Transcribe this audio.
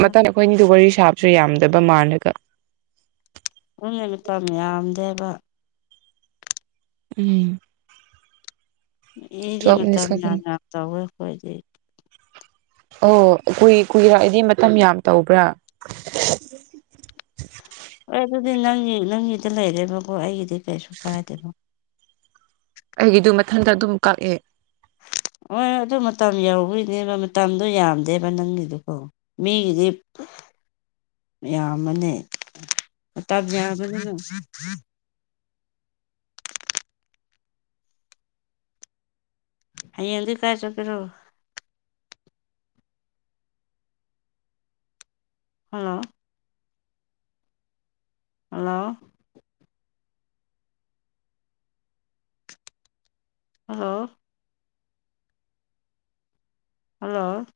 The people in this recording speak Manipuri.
ꯃꯇꯝ ꯑꯩꯈꯣꯏꯅꯤꯗꯨ ꯋꯥꯔꯤ ꯁꯥꯕꯁꯨ ꯌꯥꯝꯗꯕ ꯃꯥꯜꯂꯒ ꯑꯅ ꯅꯨꯄꯥ ꯃꯌꯥꯝꯗꯦꯕ ꯎꯝ ꯏꯗꯤ ꯇꯨꯋꯦꯜꯞ ꯃꯤꯅꯤꯠꯁ ꯃꯇꯝ ꯌꯥꯝ ꯈꯛꯇꯅꯤ ꯌꯥꯝ ꯇꯧꯋꯦ ꯑꯩꯈꯣꯏꯗꯤ ꯑꯣ ꯀꯨꯏ ꯀꯨꯏꯔꯛꯏꯗꯤ ꯃꯇꯝ ꯌꯥꯝ ꯇꯧꯕ꯭ꯔꯥ ꯍꯣꯏ ꯑꯗꯨꯗꯤ ꯅꯪꯒꯤ ꯅꯪꯒꯤꯗ ꯂꯩꯔꯦꯕꯀꯣ ꯑꯩꯒꯤꯗꯤ ꯀꯩꯁꯨ ꯀꯥꯏꯗꯦꯕꯣ ꯑꯩꯒꯤꯗꯨ ꯃꯊꯟꯇ ꯑꯗꯨꯝ ꯀꯛꯑꯦ ꯍꯣꯏ ꯑꯗꯨ ꯃꯇꯝ ꯌꯧꯗꯣꯏꯅꯦꯕ ꯃꯇꯝꯗꯣ ꯌꯥꯝꯗꯦꯕ ꯅꯪꯒꯤꯗꯨꯀꯣ ꯃꯤꯒꯤꯗꯤꯞ ꯌꯥꯝꯃꯅꯦꯞ ꯌꯥꯕꯅꯤꯅ ꯍꯌꯦꯡꯗꯤ ꯀꯥꯏꯔ ꯆꯠꯒꯦ꯭ꯔꯣ ꯍꯜꯂꯣ ꯍꯜꯂꯣ ꯍꯜꯂꯣ ꯍꯜꯂꯣ